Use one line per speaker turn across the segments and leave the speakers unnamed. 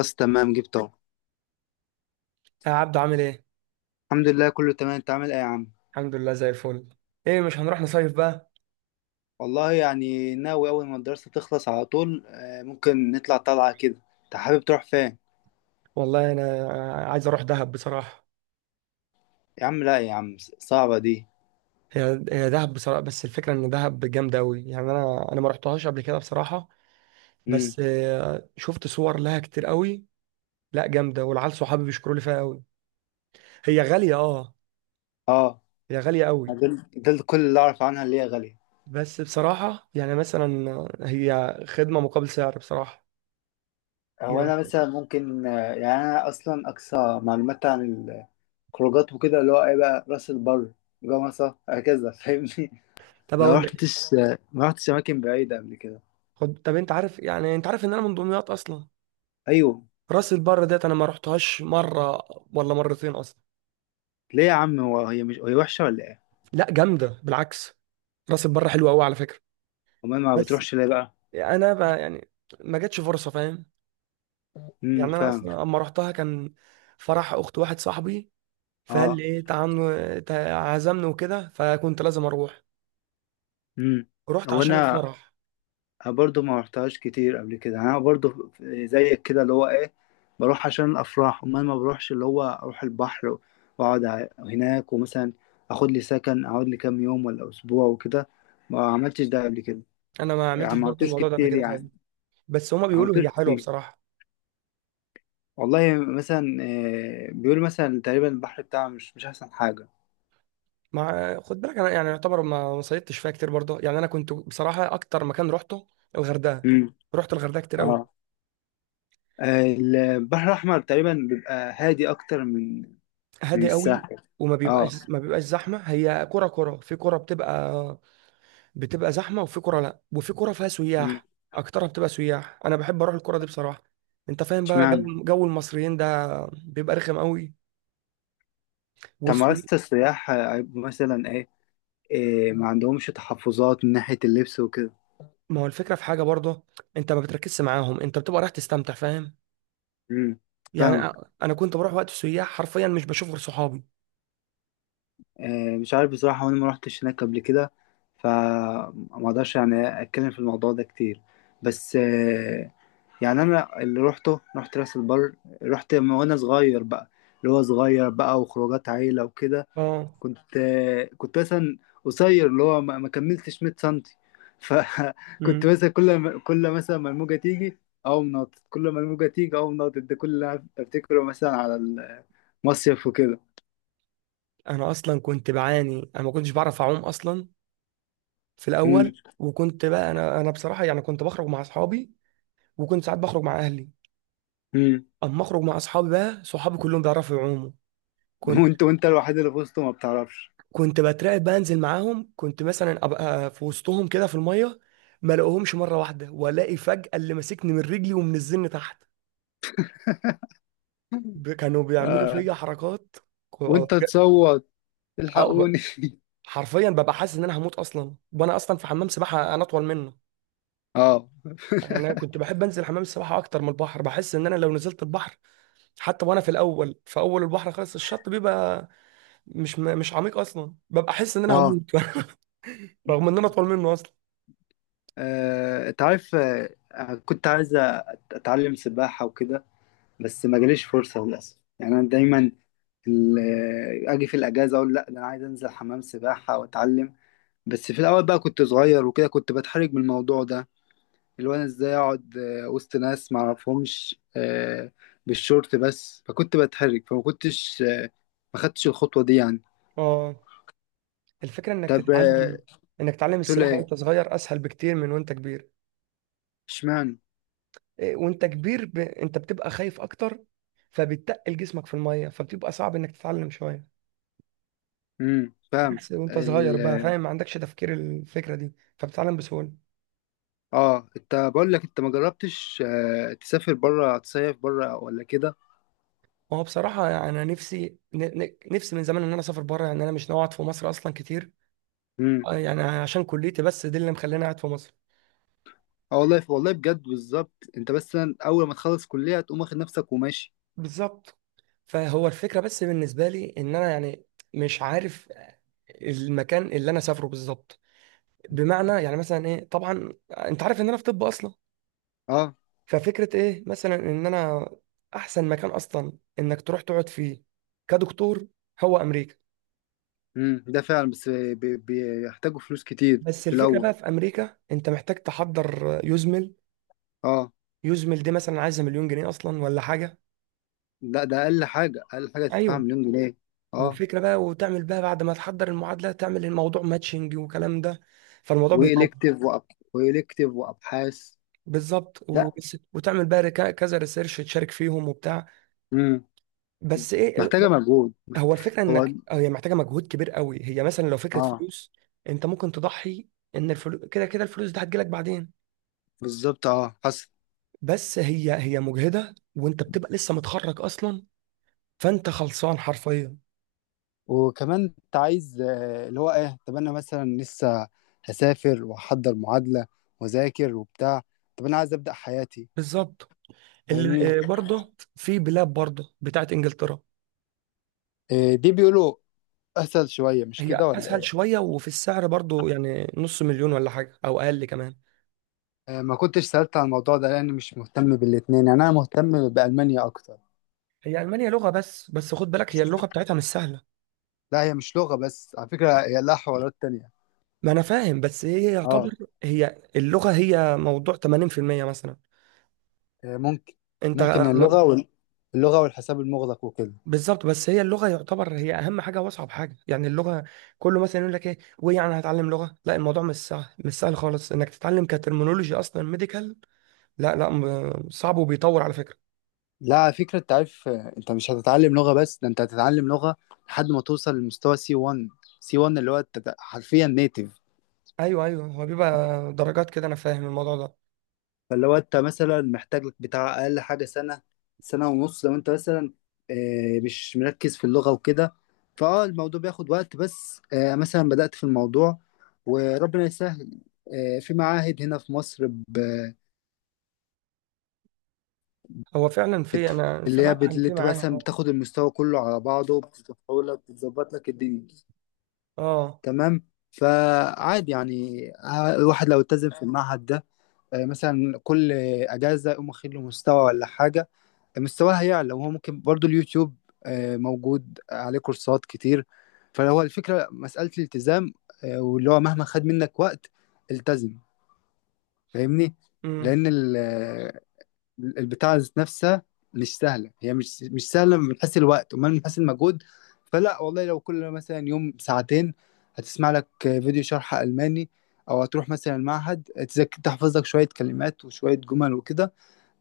بس تمام جبته.
يا عبدو، عامل ايه؟
الحمد لله كله تمام، انت عامل ايه يا عم؟
الحمد لله زي الفل. ايه، مش هنروح نصيف بقى؟
والله يعني ناوي اول ما الدراسة تخلص على طول، ممكن نطلع طلعة كده. انت حابب تروح فين؟
والله انا عايز اروح دهب بصراحة.
يا عم لا يا عم، صعبة دي.
هي دهب بصراحة، بس الفكرة ان دهب جامدة قوي، يعني انا ما رحتهاش قبل كده بصراحة.
امم.
بس شفت صور لها كتير قوي. لا جامدة، والعيال صحابي بيشكروا لي فيها قوي. هي غالية، اه.
اه.
هي غالية قوي.
دول كل اللي اعرف عنها اللي هي غالية.
بس بصراحة يعني مثلا، هي خدمة مقابل سعر بصراحة.
هو
يعني
انا مثلا ممكن يعني انا اصلا اقصى معلومات عن الخروجات وكده، اللي هو ايه بقى راس البر، جمصة، هكذا فاهمني.
طب
ما
اقول لك،
رحتش، ما رحتش اماكن بعيدة قبل كده.
خد، طب انت عارف، يعني انت عارف ان انا من دمياط اصلا.
ايوه.
راس البر ديت انا ما رحتهاش مره ولا مرتين اصلا.
ليه يا عم، هو هي مش هي وحشة ولا ايه؟
لا، جامده بالعكس. راس البر حلوه قوي على فكره.
امال ما
بس
بتروحش ليه بقى؟
انا بقى يعني ما جاتش فرصه، فاهم.
امم،
يعني انا
فاهم.
اصلا اما رحتها كان فرح اخت واحد صاحبي، فقال
اه.
لي ايه تعال. عزمني وكده، فكنت لازم اروح.
امم.
رحت
هو
عشان
انا
الفرح.
برضو ما رحتهاش كتير قبل كده، يعني انا برضو زيك كده اللي هو ايه، بروح عشان الافراح. امال ما بروحش اللي هو اروح البحر واقعد هناك، ومثلا اخد لي سكن اقعد لي كام يوم ولا اسبوع وكده. ما عملتش ده قبل كده.
انا ما
يعني
عملتش
ما
برضه
عملتوش
الموضوع ده قبل
كتير
كده
يعني.
خالص. بس هما
ما
بيقولوا
عملتوش
هي حلوه
كتير.
بصراحه.
والله مثلا، بيقولوا مثلا تقريبا البحر بتاعه مش احسن حاجة.
مع خد بالك، انا يعني يعتبر ما صيدتش فيها كتير برضه. يعني انا كنت بصراحه اكتر مكان رحته الغردقه.
امم.
رحت الغردقه كتير
اه.
قوي.
البحر الاحمر تقريبا بيبقى هادي اكتر من
هادي قوي.
الساحل.
وما
اه.
بيبقاش ما بيبقاش زحمه. هي كره كره في كره بتبقى، بتبقى زحمه، وفي كره لا، وفي كره فيها
مم.
سياح. اكترها بتبقى سياح، انا بحب اروح الكره دي بصراحه. انت فاهم بقى
اشمعنى؟
جو المصريين ده، بيبقى رخم قوي
طب ممارسة
والسوي.
السياح مثلا ايه، إيه، ما عندهمش تحفظات من ناحية اللبس وكده؟
ما هو الفكره في حاجه برضه، انت ما بتركزش معاهم، انت بتبقى رايح تستمتع، فاهم.
امم.
يعني
فاهمك.
انا كنت بروح وقت السياح، حرفيا مش بشوف غير صحابي.
إيه مش عارف بصراحة، وانا ما روحتش هناك قبل كده، فما اقدرش يعني اتكلم في الموضوع ده كتير. بس إيه، يعني انا اللي روحته رحت راس البر، رحت من وانا صغير بقى، اللي هو صغير بقى وخروجات عيلة وكده.
اه.
كنت كنت مثلا قصير اللي هو ما كملتش 100 سنتي. فكنت
امم.
مثلا كل ما كل مثلا ما الموجه تيجي اقوم ناطط، كل ما الموجه تيجي اقوم ناطط، ده كل اللي أنا افتكره مثلا على المصيف وكده.
انا اصلا كنت بعاني، انا ما كنتش بعرف اعوم اصلا في
امم.
الاول. وكنت بقى انا بصراحه يعني كنت بخرج مع اصحابي، وكنت ساعات بخرج مع اهلي.
امم.
اما اخرج مع اصحابي بقى، صحابي كلهم بيعرفوا يعوموا. كنت
وانت الوحيد اللي في وسطه ما بتعرفش.
كنت بترعب بنزل معاهم. كنت مثلا ابقى في وسطهم كده في الميه، ما الاقيهمش مره واحده، والاقي فجاه اللي ماسكني من رجلي ومنزلني تحت. كانوا بيعملوا
آه.
فيا حركات. اه.
وانت تصوت
ب-
الحقوني.
حرفيا ببقى حاسس ان انا هموت اصلا، وانا اصلا في حمام سباحه، انا اطول منه.
اه.
يعني انا كنت بحب انزل حمام السباحه اكتر من البحر، بحس ان انا لو نزلت البحر، حتى وانا في الاول، في اول البحر خالص، الشط بيبقى مش عميق اصلا، ببقى احس ان انا
اه.
هموت رغم ان انا اطول منه اصلا.
انت عارف، كنت عايز اتعلم سباحة وكده، بس ما جاليش فرصة للأسف. يعني انا دايما اجي في الاجازه اقول لا ده انا عايز انزل حمام سباحه واتعلم، بس في الاول بقى كنت صغير وكده، كنت بتحرج من الموضوع ده، اللي هو انا ازاي اقعد وسط ناس ما اعرفهمش بالشورت بس، فكنت بتحرج فما كنتش ما خدتش الخطوه دي يعني.
اه. الفكره انك
طب
تتعلم، انك تتعلم
تقول
السباحه
ايه؟
وانت صغير اسهل بكتير من وانت كبير.
اشمعنى؟
إيه، وانت كبير انت بتبقى خايف اكتر، فبتقل جسمك في الميه، فبتبقى صعب انك تتعلم شويه.
فاهم.
عكس وانت صغير
ال.
بقى، فاهم، ما عندكش تفكير الفكره دي، فبتتعلم بسهوله.
اه، انت بقول لك انت ما جربتش تسافر بره تصيف بره ولا كده؟
هو بصراحه يعني انا نفسي، نفسي من زمان ان انا اسافر بره. يعني انا مش ناوي اقعد في مصر اصلا كتير.
إمم.
يعني عشان كليتي بس دي اللي مخليني قاعد في مصر.
اه والله، والله بجد بالظبط، انت بس اول ما تخلص كلية تقوم واخد نفسك وماشي.
بالظبط. فهو الفكرة بس بالنسبة لي إن أنا يعني مش عارف المكان اللي أنا سافره بالظبط. بمعنى يعني مثلا إيه، طبعا أنت عارف إن أنا في طب أصلا.
اه.
ففكرة إيه مثلا، إن أنا أحسن مكان أصلا إنك تروح تقعد فيه كدكتور هو أمريكا.
امم، ده فعلا، بس بيحتاجوا فلوس كتير
بس
في
الفكرة
الاول.
بقى في أمريكا، أنت محتاج تحضر يزمل.
اه.
يزمل دي مثلا عايزة مليون جنيه أصلا ولا حاجة.
لا ده اقل حاجة، اقل حاجة تدفعها
ايوه.
1,000,000 جنيه. اه.
وفكرة بقى، وتعمل بقى بعد ما تحضر المعادلة، تعمل الموضوع ماتشنج وكلام ده، فالموضوع بيطول.
والكتيف وأب... والكتيف وابحاث.
بالظبط.
لا.
وتعمل بقى كذا ريسيرش تشارك فيهم وبتاع.
امم.
بس ايه، إيه،
محتاجة مجهود.
هو الفكرة
هو.
انك هي محتاجة مجهود كبير قوي. هي مثلا لو فكرة
اه.
فلوس، انت ممكن تضحي، ان الفلوس كده كده الفلوس دي هتجيلك بعدين.
بالظبط اه، حصل.
بس هي مجهدة، وانت بتبقى لسه متخرج اصلا، فانت خلصان حرفيا.
وكمان انت عايز اللي هو ايه، طب انا مثلا لسه هسافر واحضر معادلة واذاكر وبتاع، طب انا عايز ابدأ حياتي.
بالظبط.
فاهمني.
اللي برضه في بلاد برضه بتاعت انجلترا،
إيه، دي بيقولوا اسهل شويه مش كده
هي
ولا
اسهل
ايه؟
شويه، وفي السعر برضو يعني نص مليون ولا حاجه او اقل كمان.
ما كنتش سألت عن الموضوع ده لأني مش مهتم بالاتنين، يعني أنا مهتم بألمانيا أكتر.
هي المانيا لغه، بس خد بالك، هي اللغه بتاعتها مش سهله.
لا هي مش لغة بس على فكرة، هي لها حوارات تانية.
ما انا فاهم، بس هي يعتبر،
اه.
هي اللغه هي موضوع 80% مثلا.
ممكن.
انت،
ممكن اللغة وال... اللغة والحساب المغلق وكده.
بالظبط، بس هي اللغه يعتبر هي اهم حاجه واصعب حاجه، يعني اللغه كله مثلا يقول لك ايه، ويعني هتعلم لغه، لا الموضوع مش سهل، مش سهل خالص انك تتعلم كترمينولوجي اصلا ميديكال. لا لا، صعب، وبيطور على فكره.
لا على فكرة، أنت عارف أنت مش هتتعلم لغة بس، ده أنت هتتعلم لغة لحد ما توصل لمستوى سي 1، سي 1 اللي هو أنت حرفيا نيتف.
ايوه، ايوه، هو بيبقى درجات كده، انا فاهم الموضوع ده.
فلو انت مثلا محتاج لك بتاع اقل حاجه سنه، سنه ونص لو انت مثلا مش مركز في اللغه وكده، فاه الموضوع بياخد وقت، بس مثلا بدأت في الموضوع وربنا يسهل. في معاهد هنا في مصر،
هو فعلا، في، انا
اللي هي
سمعت عن،
اللي
في
انت
معايا،
مثلا
اه.
بتاخد المستوى كله على بعضه بتدخله لك بتظبط لك الدنيا.
اه.
تمام، فعادي يعني، الواحد لو التزم في المعهد ده مثلا كل اجازه يقوم واخد له مستوى ولا حاجه، مستواها يعلى. وهو ممكن برضو اليوتيوب موجود عليه كورسات كتير. فهو الفكرة مسألة الالتزام، واللي هو مهما خد منك وقت التزم. فاهمني.
امم.
لأن البتاع ذات نفسها مش سهله، هي مش سهله من حيث الوقت وما من حيث المجهود. فلا والله، لو كل مثلا يوم ساعتين هتسمع لك فيديو شرح الماني، او هتروح مثلا المعهد تحفظ لك شويه كلمات وشويه جمل وكده،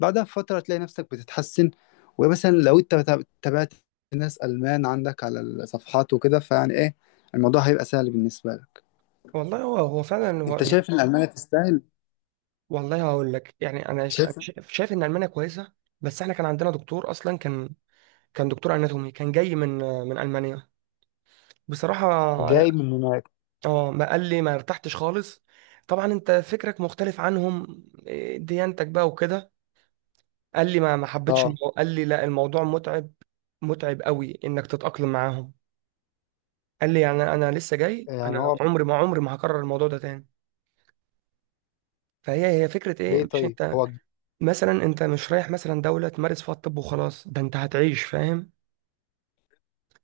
بعدها بفتره تلاقي نفسك بتتحسن. ومثلا لو انت تابعت ناس المان عندك على الصفحات وكده، فيعني ايه، الموضوع هيبقى سهل بالنسبه لك.
والله هو فعلا هو.
انت شايف ان المانيا تستاهل؟
والله هقول لك يعني انا،
شايف.
شايف ان المانيا كويسه. بس احنا كان عندنا دكتور اصلا، كان، كان دكتور اناتومي كان جاي من المانيا بصراحه، اه.
جاي من هناك.
ما قال لي ما ارتحتش خالص. طبعا انت فكرك مختلف عنهم، إيه، ديانتك بقى وكده. قال لي ما حبيتش
اه.
قال لي لا الموضوع متعب، متعب قوي انك تتاقلم معاهم. قال لي يعني انا لسه جاي،
يعني
انا
هو.
عمري ما هكرر الموضوع ده تاني. فهي هي فكرة ايه،
ليه
مش
طيب
انت
هو.
مثلا انت مش رايح مثلا دولة تمارس فيها الطب وخلاص، ده انت هتعيش، فاهم.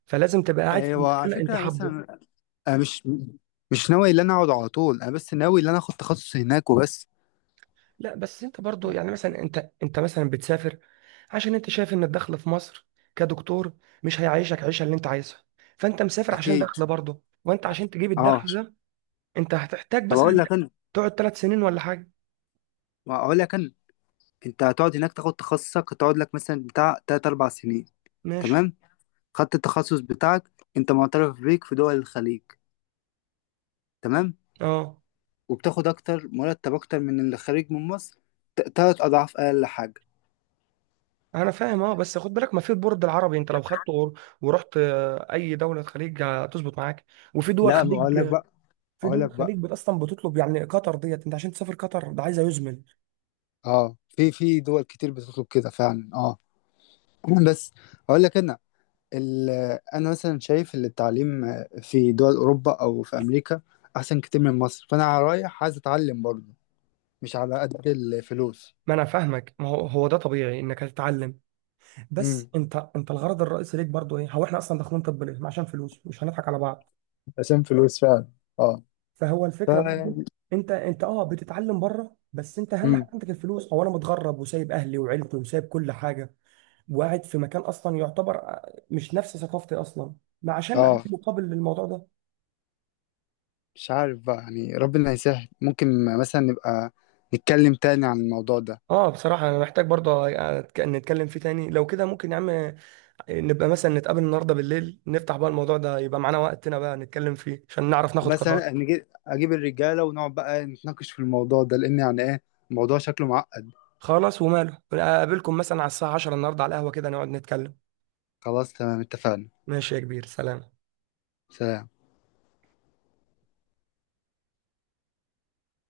فلازم تبقى قاعد في المكان
وعلى
اللي انت
فكرة
حابه.
مثلا، أنا مش ناوي إن أنا أقعد على طول، أنا بس ناوي إن أنا آخد تخصص هناك وبس.
لا، بس انت برضو يعني مثلا، انت مثلا بتسافر عشان انت شايف ان الدخل في مصر كدكتور مش هيعيشك عيشة اللي انت عايزها. فانت مسافر عشان
أكيد.
دخل برضه، وانت عشان تجيب
أه.
الدخل ده، انت هتحتاج
طب أقول
مثلا
لك أنا،
تقعد 3 سنين ولا حاجة.
ما أقول لك أنا، أنت هتقعد هناك تاخد تخصصك، هتقعد لك مثلا بتاع تلات أربع سنين.
ماشي.
تمام. خدت التخصص بتاعك، أنت معترف بيك في دول الخليج. تمام.
اه
وبتاخد أكتر مرتب، أكتر من اللي خارج من مصر، تلات أضعاف أقل حاجة.
انا فاهم، اه. بس خد بالك، ما في البورد العربي، انت لو خدته ورحت اي دوله خليج هتظبط معاك. وفي دول
لا ما أقول لك
خليج،
بقى.
في
أقول
دول
لك بقى،
خليج اصلا بتطلب، يعني قطر ديت انت عشان تسافر قطر ده عايزه يزمل.
أه في دول كتير بتطلب كده فعلا أه. بس أقول لك أنا، ال- انا مثلا شايف ان التعليم في دول اوروبا او في امريكا احسن كتير من مصر، فانا رايح عايز اتعلم برضه، مش على قد الفلوس.
ما انا فاهمك، ما هو ده طبيعي انك هتتعلم. بس
امم.
انت الغرض الرئيسي ليك برضو ايه، هو احنا اصلا داخلين طب ليه؟ عشان فلوس، مش هنضحك على بعض.
عشان فلوس فعلا. اه.
فهو
ف.
الفكره برضو، انت اه بتتعلم بره، بس انت اهم
امم.
حاجه عندك الفلوس. هو انا متغرب وسايب اهلي وعيلتي وسايب كل حاجه، وقاعد في مكان اصلا يعتبر مش نفس ثقافتي اصلا، ما عشان اقدم
اه
مقابل للموضوع ده.
مش عارف بقى، يعني ربنا يسهل، ممكن مثلا نبقى نتكلم تاني عن الموضوع ده.
اه بصراحة أنا محتاج برضه نتكلم فيه تاني. لو كده ممكن يا عم، نبقى مثلا نتقابل النهاردة بالليل، نفتح بقى الموضوع ده، يبقى معانا وقتنا بقى نتكلم فيه عشان نعرف ناخد قرار.
ومثلا اجيب الرجاله ونقعد بقى نتناقش في الموضوع ده، لان يعني ايه، الموضوع شكله معقد.
خلاص وماله، أقابلكم مثلا على الساعة 10 النهاردة على القهوة، كده نقعد نتكلم.
خلاص تمام، اتفقنا.
ماشي يا كبير، سلام.
سلام.